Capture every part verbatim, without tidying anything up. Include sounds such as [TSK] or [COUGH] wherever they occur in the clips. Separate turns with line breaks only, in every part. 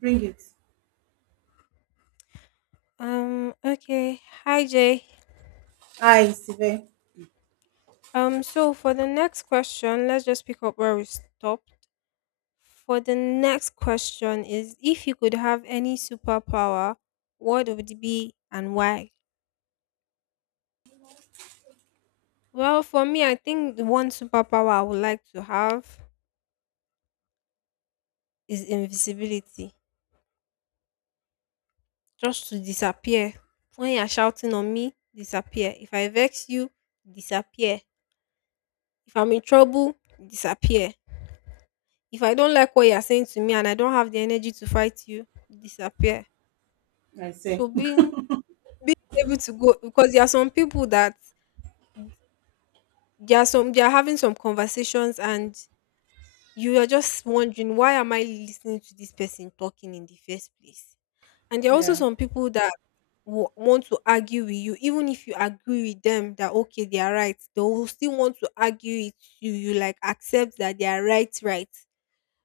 Bring it.
Um, okay. Hi, Jay.
I see.
Um, so for the next question, let's just pick up where we stopped. For the next question is if you could have any superpower, what would it be and why? Well, for me, I think the one superpower I would like to have is invisibility. Just to disappear. When you're shouting on me, disappear. If I vex you, disappear. If I'm in trouble, disappear. If I don't like what you are saying to me and I don't have the energy to fight you, disappear.
I
So
see. [LAUGHS]
being being able to go because there are some people that there are some they are having some conversations and you are just wondering, why am I listening to this person talking in the first place? And there are also
Yeah.
some people that w- want to argue with you, even if you agree with them that okay they are right, they will still want to argue with you. You like accept that they are right, right.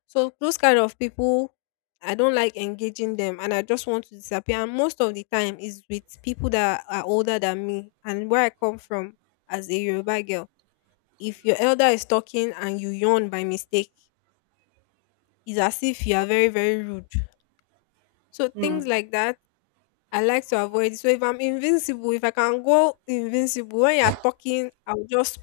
So those kind of people, I don't like engaging them, and I just want to disappear. And most of the time, is with people that are older than me, and where I come from as a Yoruba girl. If your elder is talking and you yawn by mistake, it's as if you are very very rude. So things
Hmm.
like that, I like to avoid. So if I'm invincible, if I can go invincible when you are talking, I'll just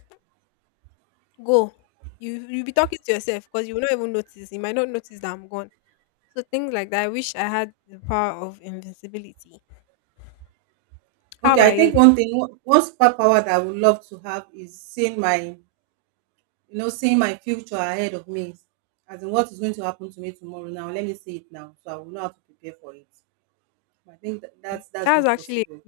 go. You you'll be talking to yourself because you will not even notice. You might not notice that I'm gone. So things like that. I wish I had the power of invincibility. How
Okay, I
about
think
you?
one thing, one one superpower that I would love to have is seeing my, you know, seeing my future ahead of me. As in what is going to happen to me tomorrow now. Let me see it now. So I will know how to prepare for it. I think that, that's that's
That's
not
actually
possible.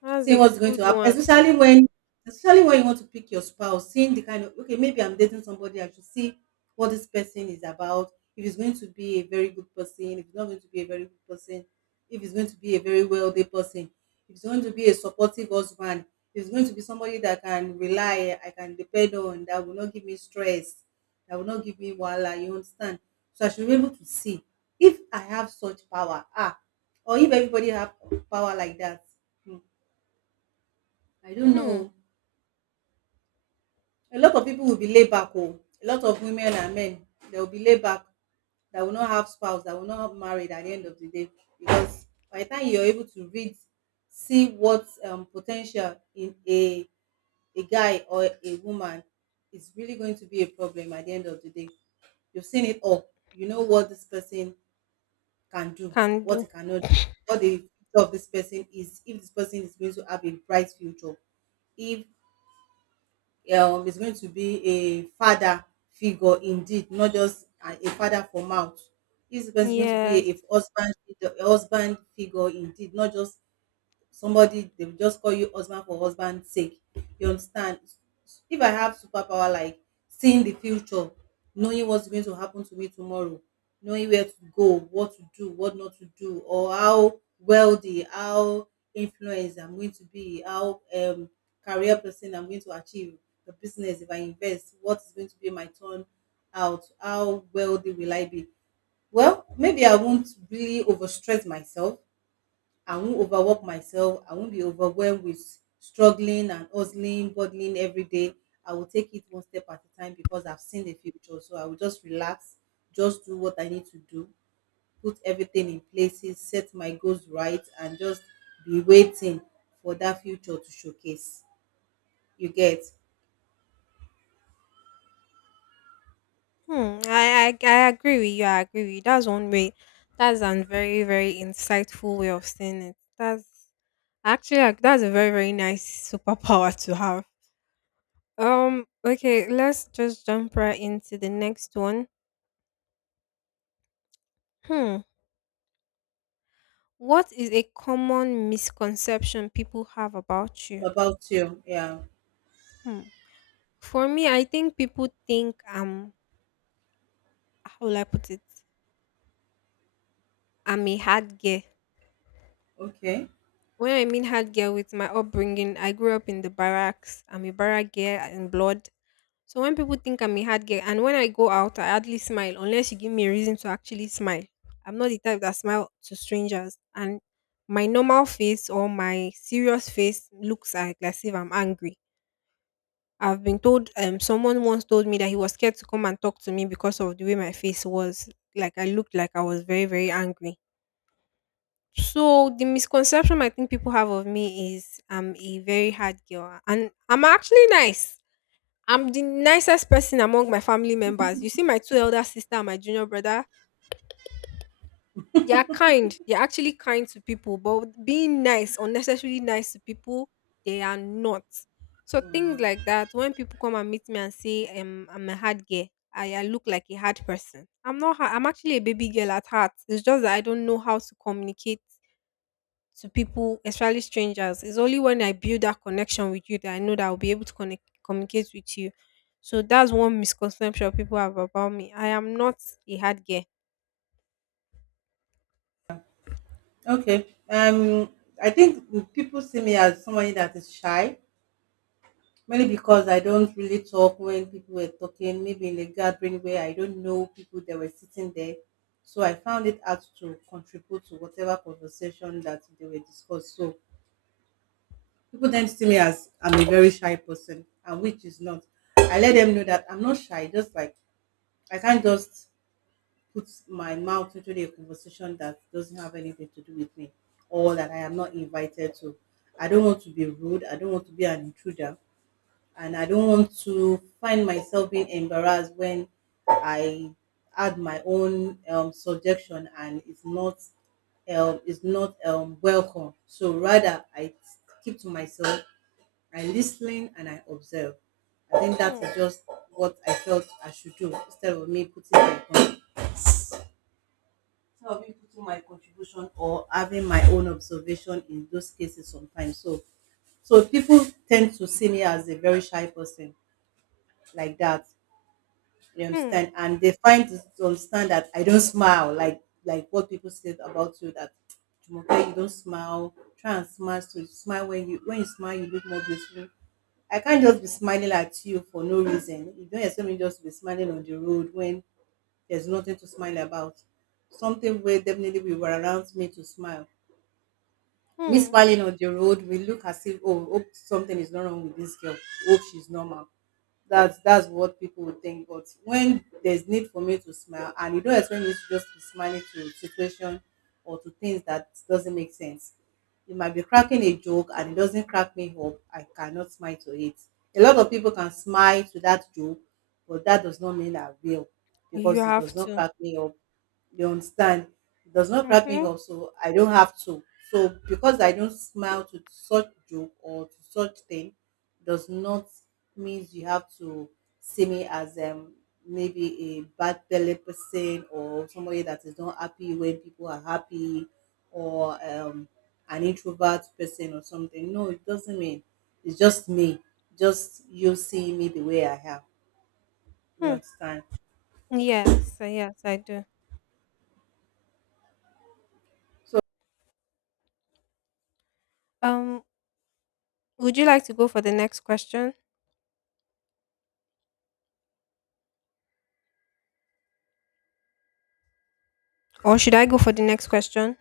that's
Seeing
a
what's going
good
to happen,
one.
especially when especially when you want to pick your spouse, seeing the kind of okay, maybe I'm dating somebody, I should see what this person is about, if he's going to be a very good person, if he's not going to be a very good person, if he's going to be a very wealthy person, if he's going to be a supportive husband, if he's going to be somebody that I can rely, I can depend on, that will not give me stress, that will not give me wahala, you understand? So I should be able to see if I have such power, ah, or if everybody have power like that. Hmm. I don't
Hmm.
know. A lot of people will be laid back. Oh. A lot of women and men, they will be laid back. That will not have spouse. That will not have married at the end of the day. Because by the time you're able to read, see what um, potential in a a guy or a woman is really going to be a problem at the end of the day. You've seen it all. You know what this person can do,
Can
what he
do.
cannot do, what the future of this person is, if this person is going to have a bright future, if um is going to be a father figure indeed, not just a a father for mouth. This person is going to be a a
Yes.
husband, a husband figure indeed, not just somebody they will just call you husband for husband's sake, you understand? If I have superpower like seeing the future, knowing what's going to happen to me tomorrow, knowing where to go, what to do, what not to do, or how wealthy, how influenced I'm going to be, how um career person I'm going to achieve the business, if I invest, what is going to be my turn out, how wealthy will I be? Well, maybe I won't really overstress myself. I won't overwork myself. I won't be overwhelmed with struggling and hustling, bottling every day. I will take it one step at a time because I've seen the future. So I will just relax, just do what I need to do, put everything in places, set my goals right, and just be waiting for that future to showcase. You get?
Hmm. I, I I agree with you. I agree with you. That's one way. That's a very very insightful way of saying it. That's actually like, that's a very very nice superpower to have. Um. Okay. Let's just jump right into the next one. Hmm. What is a common misconception people have about you?
About you, yeah.
Hmm, for me, I think people think I'm, how will I put it? I'm a hard girl.
Okay.
When I mean hard girl, with my upbringing, I grew up in the barracks. I'm a barrack girl in blood. So when people think I'm a hard girl, and when I go out, I hardly smile unless you give me a reason to actually smile. I'm not the type that smile to strangers, and my normal face or my serious face looks like as if I'm angry. I've been told, um someone once told me that he was scared to come and talk to me because of the way my face was. Like I looked like I was very, very angry. So the misconception I think people have of me is I'm a very hard girl. And I'm actually nice. I'm the nicest person among my family members. You see my two elder sister and my junior brother, they are kind. They're actually kind to people, but being nice, unnecessarily nice to people, they are not. So things
Mm.
like that, when people come and meet me and say, um, I'm a hard girl, I, I look like a hard person. I'm not ha- I'm actually a baby girl at heart. It's just that I don't know how to communicate to people, especially strangers. It's only when I build that connection with you that I know that I'll be able to connect communicate with you. So that's one misconception people have about me. I am not a hard girl.
Okay. Um, I think people see me as somebody that is shy. Mainly because I don't really talk when people were talking, maybe in a gathering where I don't know people that were sitting there. So I found it hard to contribute to whatever conversation that they were discussed. So people then see me as I'm a very shy person, and which is not. I let them know that I'm not shy, just like I can't just put my mouth into the conversation that doesn't have anything to do with me or that I am not invited to. I don't want to be rude, I don't want to be an intruder, and I don't want to find myself being embarrassed when I add my own um, subjection, and it's not um, it's not um, welcome. So rather, I keep to myself, I listen and I observe. I think that
Hmm.
is just what I felt I should do instead of me putting my con- instead of me putting my contribution or having my own observation in those cases sometimes. So so people tend to see me as a very shy person like that. You
Hmm.
understand? And they find to to understand that I don't smile, like like what people said about you, that Jumoke, you don't smile. Try and smile, so you smile, when you when you smile you look more beautiful. I can't just be smiling at you for no reason. You don't expect me just to be smiling on the road when there's nothing to smile about. Something where definitely will around me to smile, me
Hmm.
smiling on the road we look as if, oh, hope something is not wrong with this girl, hope she's normal. That's that's what people would think, but when there's need for me to smile, and you don't expect me to just be smiling to situation or to things that doesn't make sense. You might be cracking a joke and it doesn't crack me up, I cannot smile to it. A lot of people can smile to that joke, but that does not mean I will,
You
because it
have
does not
to.
crack me up. You understand? It does not crack me
Mm-hmm.
up, so I don't have to. So because I don't smile to such joke or to such thing, does not means you have to see me as um maybe a bad belly person or somebody that is not happy when people are happy, or um an introvert person or something. No, it doesn't mean. It's just me. Just you seeing me the way I am. You
Hmm.
understand?
Yes, uh, yes, I do.
So
Um, would you like to go for the next question, or should I go for the next question?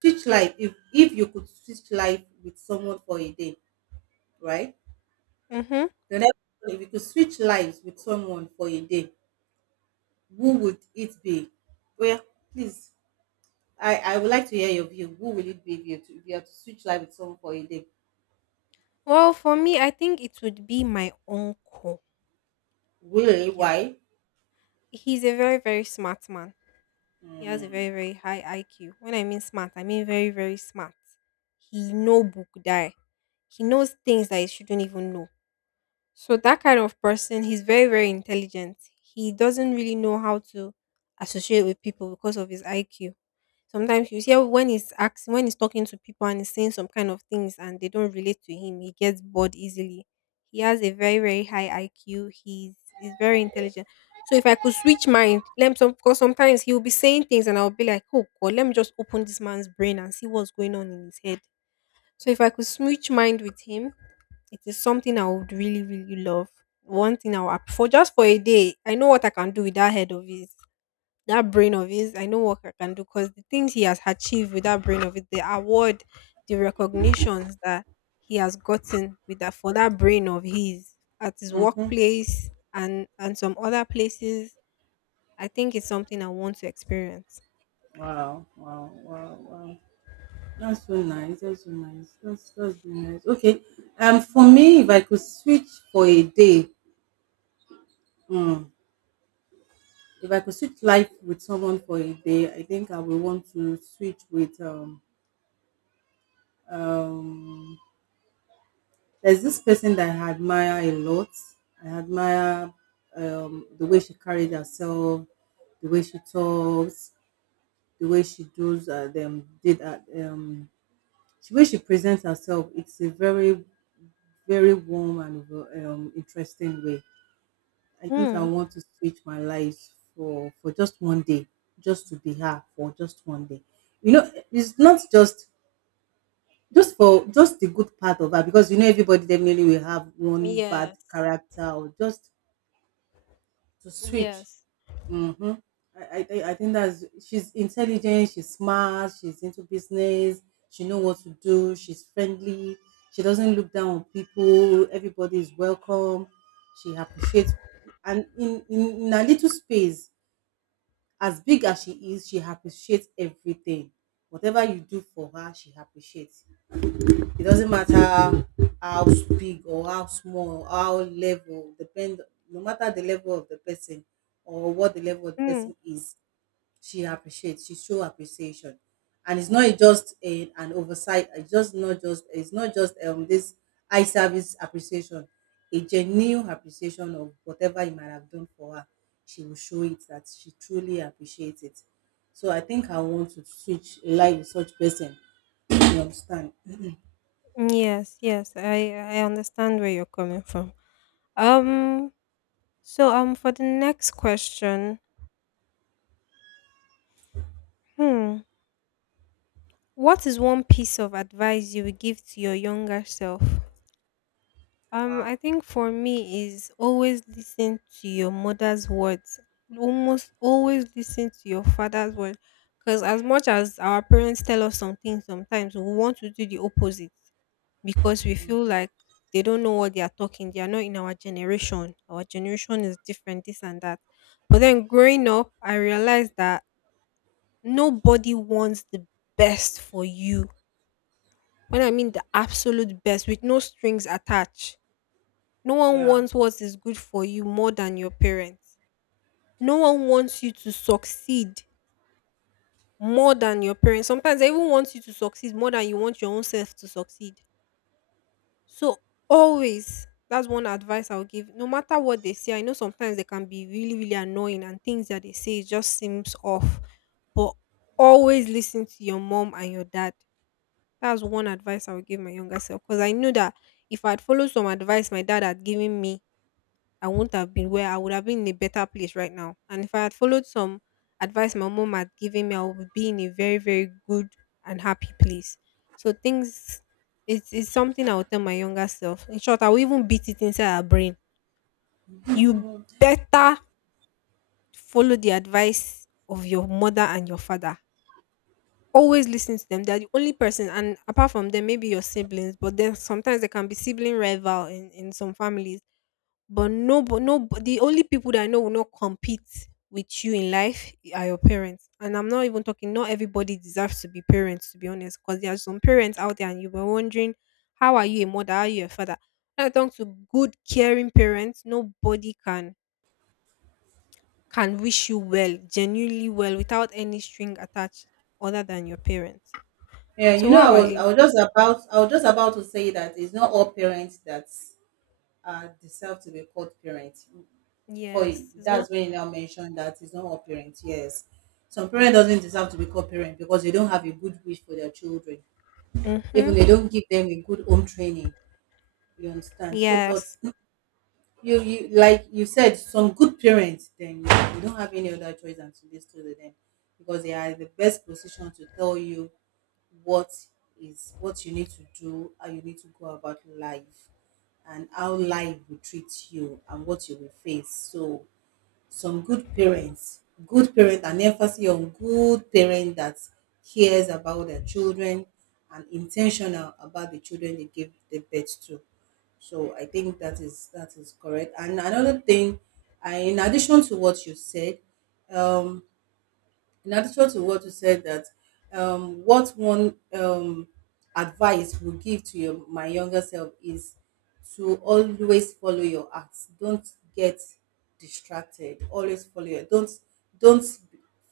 switch life. If if you could switch life with someone for a day, right?
Mm-hmm.
The next one, if you could switch lives with someone for a day, who would it be? Well, please, I, I would like to hear your view. Who will it be if you, to, if you have to switch life with someone for a day?
Well, for me, I think it would be my uncle.
Really?
Yes,
Why?
he's a very, very smart man. He has a very, very high I Q. When I mean smart, I mean very, very smart. He know book die. He knows things that he shouldn't even know. So that kind of person, he's very, very intelligent. He doesn't really know how to associate with people because of his I Q. Sometimes you hear when he's asking, when he's talking to people and he's saying some kind of things and they don't relate to him, he gets bored easily. He has a very, very high I Q. He's he's very intelligent. So if I could switch mind, let me some because sometimes he'll be saying things and I'll be like, oh God, let me just open this man's brain and see what's going on in his head. So if I could switch mind with him, it is something I would really, really love. One thing I'll app- For just for a day, I know what I can do with that head of his, that brain of his. I know what I can do because the things he has achieved with that brain of it, the award, the recognitions that he has gotten with that for that brain of his at his
Mm-hmm.
workplace and and some other places. I think it's something I want to experience.
Wow, wow, wow, wow. That's so nice. That's so nice. That's that's has nice. Okay. Um, for me, if I could switch for a day, mm, if I could switch life with someone for a day, I think I would want to switch with um um. There's this person that I admire a lot. I admire um, the way she carried herself, the way she talks, the way she does uh, them did uh, um, the way she presents herself. It's a very very warm and um, interesting way. I think I
Mm.
want to switch my life for for just one day, just to be her for just one day. You know, it's not just, just for just the good part of her, because you know everybody definitely will have one bad
Yes.
character or just to switch.
Yes.
Mm-hmm. I, I thi- I think that's she's intelligent, she's smart, she's into business, she know what to do, she's friendly, she doesn't look down on people, everybody is welcome, she appreciates, and in, in, in a little space, as big as she is, she appreciates everything. Whatever you do for her, she appreciates. It doesn't matter how big or how small, how level, depend, no matter the level of the person or what the level of the
Mm.
person is, she appreciates, she show appreciation. And it's not just a, an oversight, it's just not just it's not just um this eye service appreciation, a genuine appreciation of whatever you might have done for her. She will show it that she truly appreciates it. So I think I want to switch a life with such person. You understand?
Yes, yes, I I understand where you're coming from. Um, so um, for the next question, hmm, what is one piece of advice you would give to your younger self? Um, I
Wow.
think for me is always listen to your mother's words. Almost always listen to your father's word. Because as much as our parents tell us some things, sometimes we want to do the opposite because we feel like they don't know what they are talking. They are not in our generation. Our generation is different, this and that. But then growing up, I realized that nobody wants the best for you. When I mean the absolute best, with no strings attached, no one
Yeah.
wants what is good for you more than your parents. No one wants you to succeed more than your parents. Sometimes they even want you to succeed more than you want your own self to succeed. So always, that's one advice I'll give. No matter what they say, I know sometimes they can be really, really annoying and things that they say just seems off. But always listen to your mom and your dad. That's one advice I would give my younger self. Because I knew that if I'd followed some advice my dad had given me, I wouldn't have been where I would have been in a better place right now. And if I had followed some advice my mom had given me, I would be in a very, very good and happy place. So things it's it's something I would tell my younger self. In short, I will even beat it inside her brain. You better follow the advice of your mother and your father. Always listen to them. They're the only person, and apart from them, maybe your siblings, but then sometimes there can be sibling rival in, in some families. But no, but no, but the only people that I know will not compete with you in life are your parents. And I'm not even talking. Not everybody deserves to be parents, to be honest, because there are some parents out there, and you were wondering, how are you a mother? How are you a father? When I talk to good, caring parents, nobody can can wish you well, genuinely well, without any string attached, other than your parents.
Yeah, you
So
know,
what
I
about
was
you?
I was just about I was just about to say that it's not all parents that uh, deserve to be called parents. For
Yes, it's not.
that's when you now mentioned that it's not all parents. Yes, some parent doesn't deserve to be called parent because they don't have a good wish for their children. Even
Mhm.
they don't give them a good home training. You understand? So, but
Yes.
you you like you said some good parents, then you don't have any other choice than to listen to them, because they are in the best position to tell you what is what you need to do, how you need to go about life, and how life will treat you, and what you will face. So some good parents, good parent, and emphasis on good parent that cares about their children and intentional about the children they give the birth to. So I think that is that is correct. And another thing, I, in addition to what you said um in addition to what you said, that um, what one um, advice would give to your my younger self is to always follow your heart. Don't get distracted. Always follow your don't don't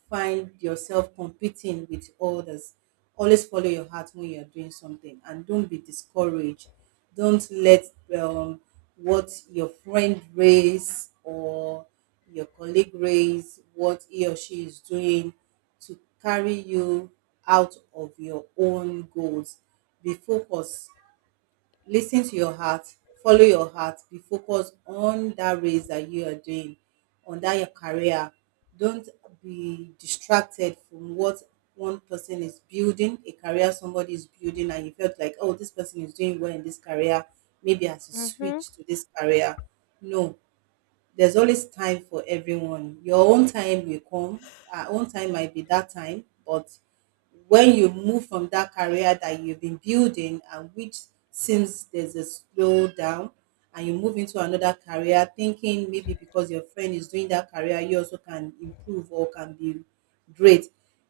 find yourself competing with others. Always follow your heart when you're doing something, and don't be discouraged. Don't let um, what your friend raise or your colleague raise, what he or she is doing, to carry you out of your own goals. Be focused. Listen to your heart, follow your heart, be focused on that race that you are doing, on that your career. Don't be distracted from what one person is building. A career somebody is building and you felt like, oh, this person is doing well in this career, maybe I should
Mhm.
switch to this career. No, there's always time for everyone. Your own time will come. Our own time might be that time, but when you move from that career that you've been building and which seems there's a slowdown, and you move into another career thinking maybe because your friend is doing that career you also can improve or can be great,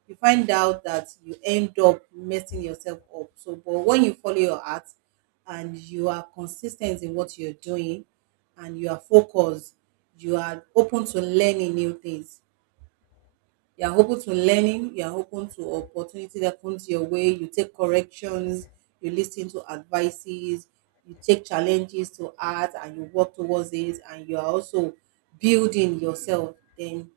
you find out that you end up messing yourself up. So but when you follow your heart and you are consistent in what you're doing and you are focused. You are open to learning new things. You are open to learning. You are open to opportunity that comes your way. You take corrections. You listen to advices. You take challenges to heart and you work towards it. And you are also building yourself. Then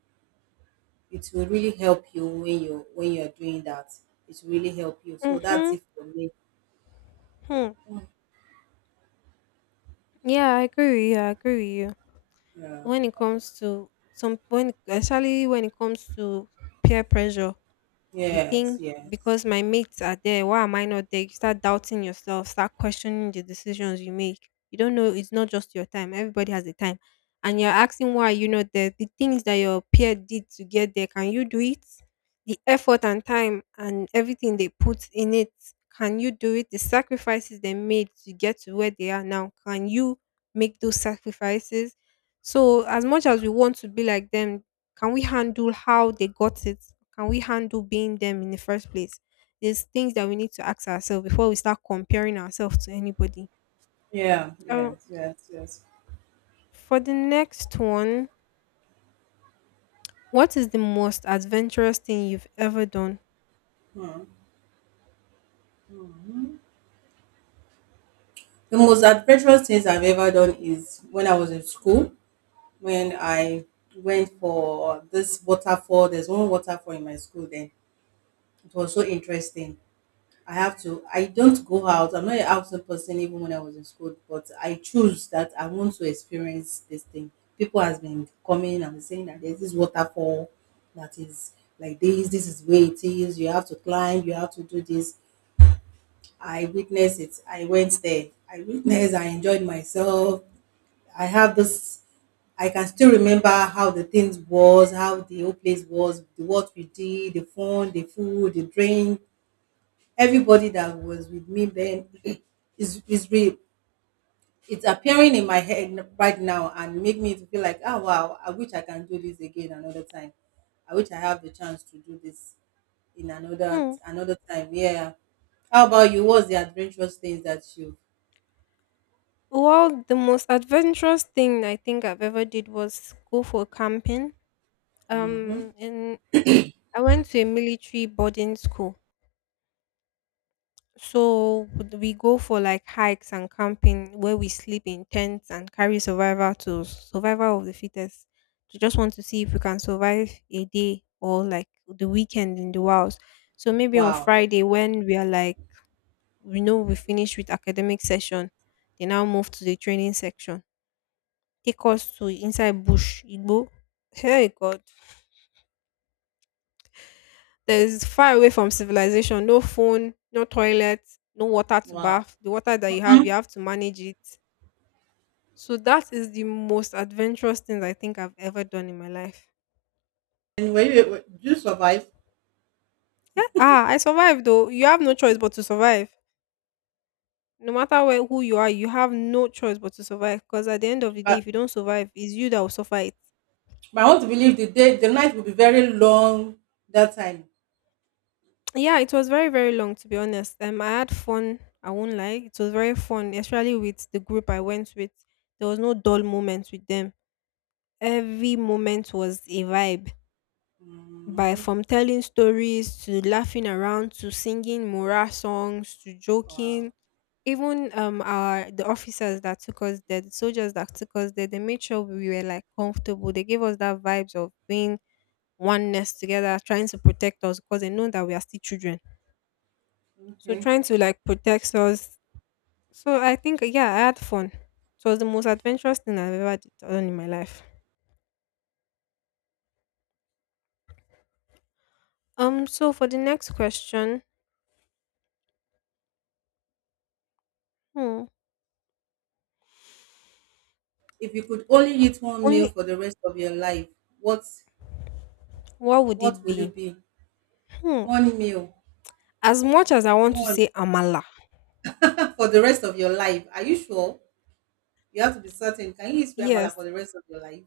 it will really help you when you when you are doing that. It will really help you. So that's
Mhm.
it for me.
Hmm. Yeah, I agree with you. I agree with you.
Yeah.
When it comes to some when especially when it comes to peer pressure, you
Yes.
think
Yes.
because my mates are there, why am I not there? You start doubting yourself, start questioning the decisions you make. You don't know it's not just your time. Everybody has a time. And you're asking why you know the the things that your peer did to get there, can you do it? The effort and time and everything they put in it, can you do it? The sacrifices they made to get to where they are now, can you make those sacrifices? So as much as we want to be like them, can we handle how they got it? Can we handle being them in the first place? There's things that we need to ask ourselves before we start comparing ourselves to anybody.
Yeah,
So,
yes, yes, yes.
for the next one, what is the most adventurous thing you've ever done?
The most adventurous things I've ever done is when I was in school, when I went for this waterfall. There's one waterfall in my school then. It was so interesting. I have to, I don't go out. I'm not an outside person even when I was in school, but I choose that I want to experience this thing. People has been coming and saying that there's this waterfall that is like this, this is where it is, you have to climb, you have to do this. I witnessed it. I went there. I witnessed, I enjoyed myself. I have this. I can still remember how the things was, how the whole place was, the what we did, the fun, the food, the drink. Everybody that was with me then [CLEARS THROAT] is is re, it's appearing in my head right now and make me to feel like, oh wow, I wish I can do this again another time. I wish I have the chance to do this in another
Hmm.
another time. Yeah. How about you? What's the adventurous things that you?
Well, the most adventurous thing I think I've ever did was go for camping. Um, and I went to a military boarding school. So we go for like hikes and camping where we sleep in tents and carry survival tools, survival of the fittest. We just want to see if we can survive a day or like the weekend in the wild. So maybe on
Wow,
Friday when we are like we know we finish with academic session, they now move to the training section. Take us to inside bush, Igbo. Hey God. There's far away from civilization, no phone, no toilet, no water to
wow.
bath. The water that you have, you
Mhm.
have to manage it. So that is the most adventurous thing I think I've ever done in my life.
And were you? Did you survive?
Ah, I survived though. You have no choice but to survive. No matter where, who you are, you have no choice but to survive. Because at the end of the day, if you don't survive, it's you that will suffer it.
But I want to believe the day the night will be very long that time.
Yeah, it was very, very long to be honest. Um, I had fun. I won't lie. It was very fun, especially with the group I went with. There was no dull moments with them. Every moment was a vibe, by
Mm,
from telling stories to laughing around to singing morale songs to
wow.
joking, even um our the officers that took us there, the soldiers that took us there, they made sure we were like comfortable. They gave us that vibes of being oneness together, trying to protect us because they know that we are still children, so
Okay.
trying to like protect us. So I think, yeah, I had fun. It was the most adventurous thing i've ever d- done in my life. Um so for the next question, hmm,
If you could only eat one meal
only
for the rest of your life, what
what would
what
it
will
be?
it be?
Hmm,
One meal.
As much as I want to
One.
say amala,
[LAUGHS] For the rest of your life. Are you sure? You have to be certain. Can you eat sweet amala for
yes.
the rest of your life?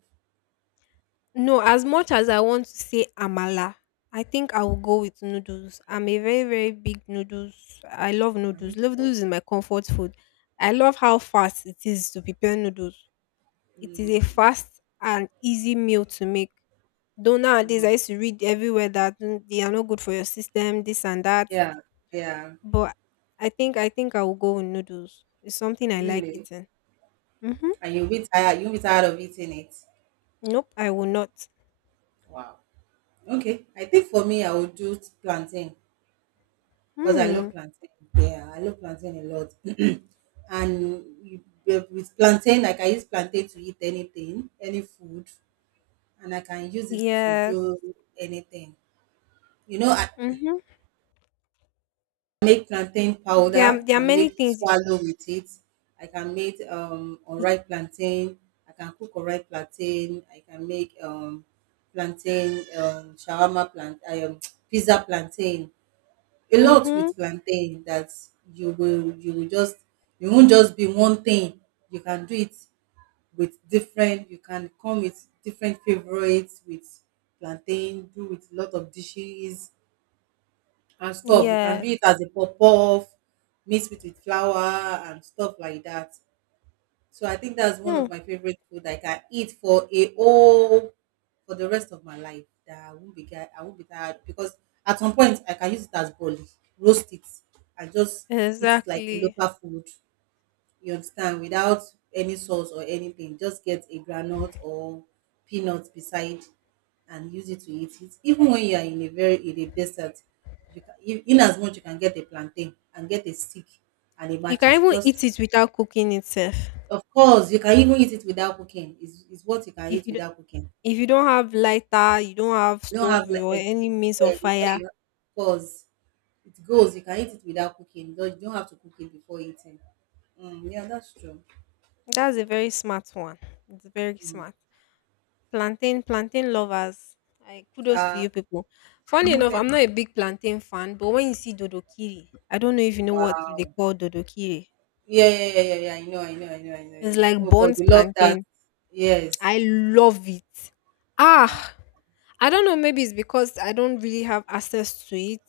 No, as much as I want to say amala, I think I will go with noodles. I'm a very, very big noodles. I love
Are
noodles.
you sure?
Noodles is my comfort food. I love how fast it is to prepare noodles. It is a fast and easy meal to make. Though nowadays I used to read everywhere that mm, they are not good for your system, this and that.
Yeah. Yeah.
But I think I think I will go with noodles. It's something I like
Really.
eating. Mm-hmm.
And you'll be tired. You'll be tired of eating it.
Nope, I will not.
Okay. I think for me I would do plantain, because I
Hmm.
love plantain. Yeah, I love plantain a lot. [CLEARS THROAT] And you, with with plantain, like, I can use plantain to eat anything, any food, and I can use it to do
Yes.
anything. You know, I [CLEARS THROAT]
Mhm.
make plantain
There
powder
are there are
and
many
make
things y
swallow with it. I can make um
y
unripe plantain. I can cook unripe plantain. I can make um plantain, um shawarma plant, um [TSK] pizza plantain, a lot with
mhm,
plantain. That you will, you will just, you won't just be one thing. You can do it with different, you can come with different favorites with plantain, do with a lot of dishes and stuff. You can do it
yes.
as a puff puff, mix it with flour and stuff like that. So I think that's one
Hmm,
of my favorite food I can eat for a whole, for the rest of my life. That I won't be get-, I won't be tired, because at some point I can use it as boli, roast it, and just eat it like a
exactly.
local food. You understand? Without any sauce or anything, just get a granite or peanuts beside and use it to eat it. Even when you are in a very, in a desert, you can, in as much you can get a plantain and get a stick and a
You can
matches.
even eat
Just
it without cooking itself.
of course, you can even eat it without cooking. It's, it's what you can
If
eat
you don
without cooking.
if you don't have lighter, you don't have
You don't have
stove
like
or any
excuse,
means of
eh, you know,
fire,
you have- because it goes. You can eat it without cooking. You don't, you don't have to cook it before eating. Mm, yeah, that's true.
that's a very smart one. It's very smart. Plantain plantain lovers, I kudos to
Uh,
you people. Funny
[LAUGHS]
enough,
thank-,
I'm not a big plantain fan, but when you see dodokiri, I don't know if you know what they
wow.
call dodokiri.
Yeah, yeah, yeah, yeah, yeah. I know, I know, I know, I know.
It's
Yeah.
like
Oh, but
burnt
you love that.
plantain.
Yes.
I love it.
Wow.
Ah, I don't know. Maybe it's because I don't really have access to it,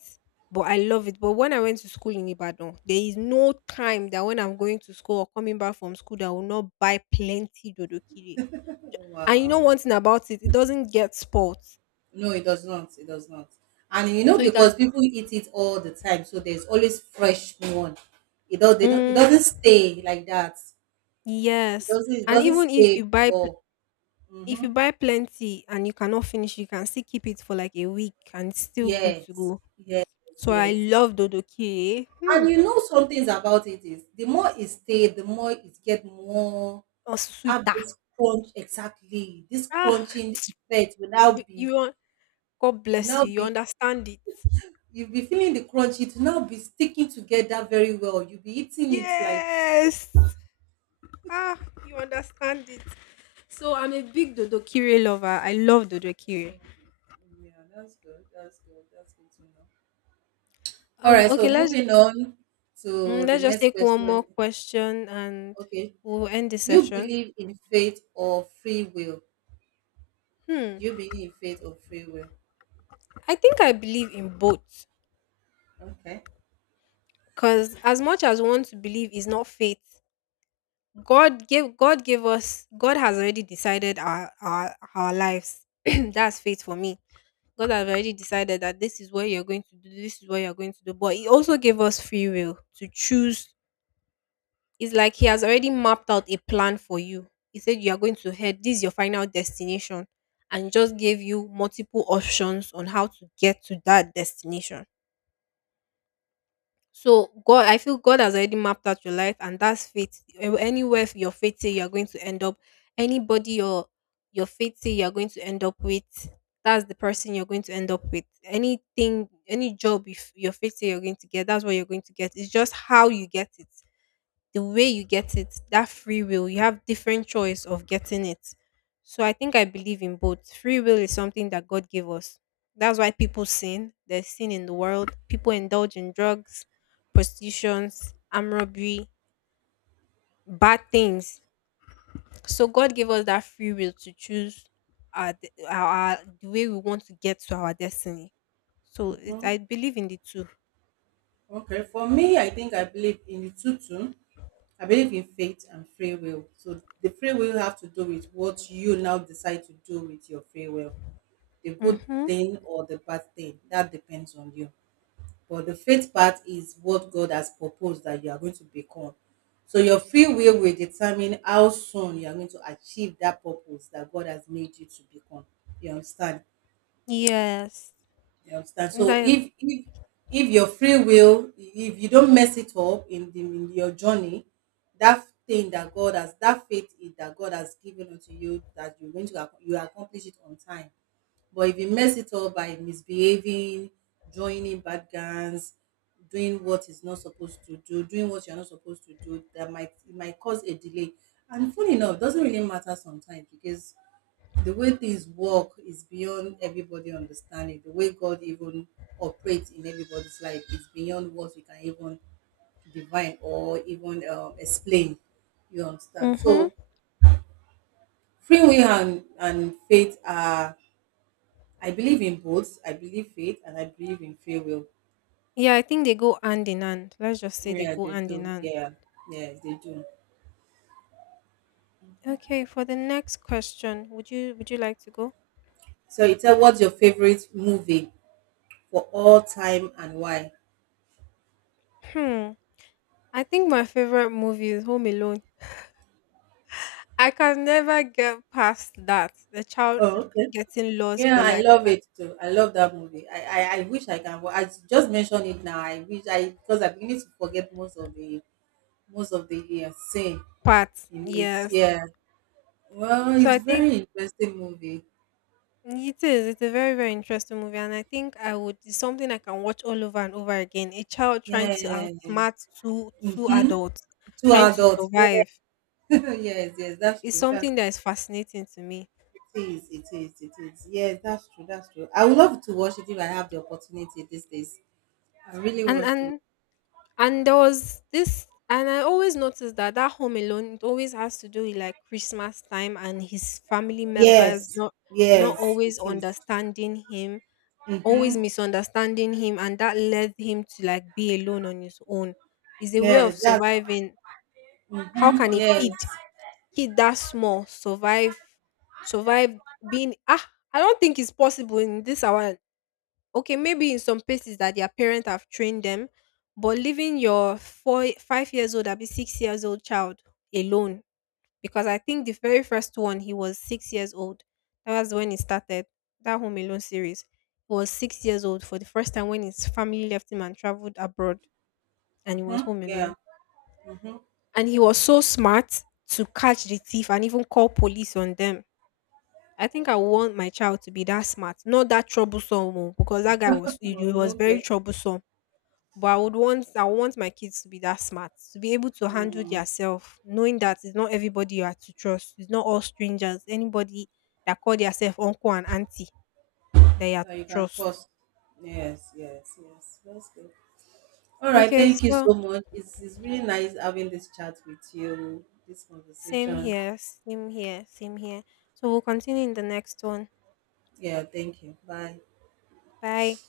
but I love it. But when I went to school in Ibadan, there is no time that when I'm going to school or coming back from school that I will not buy plenty dodokiri. And you know
Wow.
one thing about it, it doesn't get spoiled,
No, it does not. It does not. And you know,
so you can.
because people eat it all the time, so there's always fresh one. It does. They don't. It
Mm,
doesn't stay like that. It
yes,
doesn't it
and
doesn't
even if you
stay
buy pl-
before.
if
Hmm.
you buy plenty and you cannot finish, you can still keep it for like a week and it's still good to
Yes,
go.
yes,
So I
yes.
love dodokiri. Hmm.
And you know some things about it is the more it stay, the more it get more.
Or
It have
sweeter.
this crunch exactly. This
Ah,
crunching
[TSK]
effect will
you
now be,
you un- God
you
bless
now
you. You
be,
understand it.
you'll be feeling the crunch. It will now be sticking together very well. You'll be eating it like.
Yes. Ah, you understand it. So I'm a big dodokiri lover. I love dodokiri.
Mm, yeah, that's good. That's good. That's good to know. All
Um.
right.
Okay.
So
Let's,
moving on
mm,
to the
let's just
next
take one
question.
more question and
Okay.
we'll end the
Do you
session.
believe in faith or free will?
Hmm.
Do you believe in faith or free will?
I think I believe in both.
Okay.
Cause as much as one to believe is not faith, God gave God gave us. God has already decided our our, our lives. [CLEARS THROAT] That's faith for me. God has already decided that this is what you're going to do, this is what you're going to do. But He also gave us free will to choose. It's like He has already mapped out a plan for you. He said you are going to head, this is your final destination, and just gave you multiple options on how to get to that destination. So God, I feel God has already mapped out your life, and that's faith. A- Anywhere your faith say you're going to end up, anybody your your faith say you're going to end up with, that's the person you're going to end up with. Anything, any job, if your faith say you're going to get, that's what you're going to get. It's just how you get it the way you get it, that free will, you have different choice of getting it. So I think I believe in both. Free will is something that God gave us. That's why people sin. There's sin in the world. People indulge in drugs, prostitutions, armed robbery, bad things. So God gave us that free will to choose our, de- our, our the way we want to get to our destiny. So it,
Mm-hmm.
I believe in the two.
Okay. For me, I think I believe in the two two. I believe in faith and free will. So the free will have to do with what you now decide to do with your free will, the good
Mm-hmm.
thing or the bad thing. That depends on you. But the faith part is what God has proposed that you are going to become. So your free will will determine how soon you are going to achieve that purpose that God has made you to become. You understand?
Yes.
You understand? So
That's.
if if if your free will, if you don't mess it up in the in your journey, that thing that God has, that faith i-, that God has given unto you that you're going to ac-, you accomplish it on time, but if you mess it up by misbehaving, joining bad gangs, doing what is not supposed to do, doing what you're not supposed to do, that might, it might cause a delay. And funny enough, it doesn't really matter sometimes, because the way things work is beyond everybody understanding. The way God even operates in everybody's life is beyond what we can even divine or even um, explain. You understand?
Mm-hmm.
So free will and, and faith are, I believe in both. I believe faith and I believe in free will.
Yeah, I think they go hand in hand. Let's just say they
Yeah,
go
they
hand in
do.
hand.
Yeah, yeah, they do.
Okay, for the next question, would you would you like to go?
So, you tell, what's your favorite movie for all time and why?
Hmm. I think my favorite movie is Home Alone. I can never get past that. The child l-
Oh, okay.
getting lost,
Yeah,
but
I
like
love
fi-
it too. I love that movie. I, I, I wish I can. I just mentioned it now. I wish I, because I'm beginning to forget most of the, most of the uh, scene
part.
in it.
Yes.
Yeah. Well,
So
it's
I think
very interesting movie.
it is. It's a very very interesting movie, and I think I would. It's something I can watch all over and over again. A child trying to
Yeah,
outsmart two two adults,
two
trying to
adults.
survive.
[LAUGHS] Yes, yes, that's
It's
true. That's.
something that is fascinating to me.
It is, it is, it is. Yes, that's true, that's true. I would love to watch it if I have the opportunity these days. I really
and
want to.
and And there was this, and I always noticed that that Home Alone it always has to do with like Christmas time and his family members
Yes,
not, not
yes, it
always
is.
understanding him, always
Mm-hmm.
misunderstanding him, and that led him to like be alone on his own. Is a way of
Yes, that's,
surviving. How can
mm-hmm.
a
Yes.
kid kid that small survive survive being ah? I don't think it's possible in this our, okay, maybe in some places that their parents have trained them, but leaving your four, five years old, be six years old child alone, because I think the very first one, he was six years old. That was when he started that Home Alone series. He was six years old for the first time when his family left him and traveled abroad, and he
Mm-hmm.
was home
Yeah.
alone.
Mm-hmm.
And he was so smart to catch the thief and even call police on them. I think I want my child to be that smart, not that troublesome, oh, because that guy was he he
Well,
was
okay.
very troublesome. But I would want I would want my kids to be that smart, to be able to handle
Mm,
yourself, knowing that it's not everybody you are to trust. It's not all strangers. Anybody that call yourself uncle and auntie that you are
that
to
you can
trust.
trust. Yes, yes, yes. That's good. All right.
Okay,
Thank you
so
so much. It's, it's really nice having this chat with you, this
same
conversation.
here, same here, same here. So we'll continue in the next one.
Yeah, thank you. Bye.
Bye.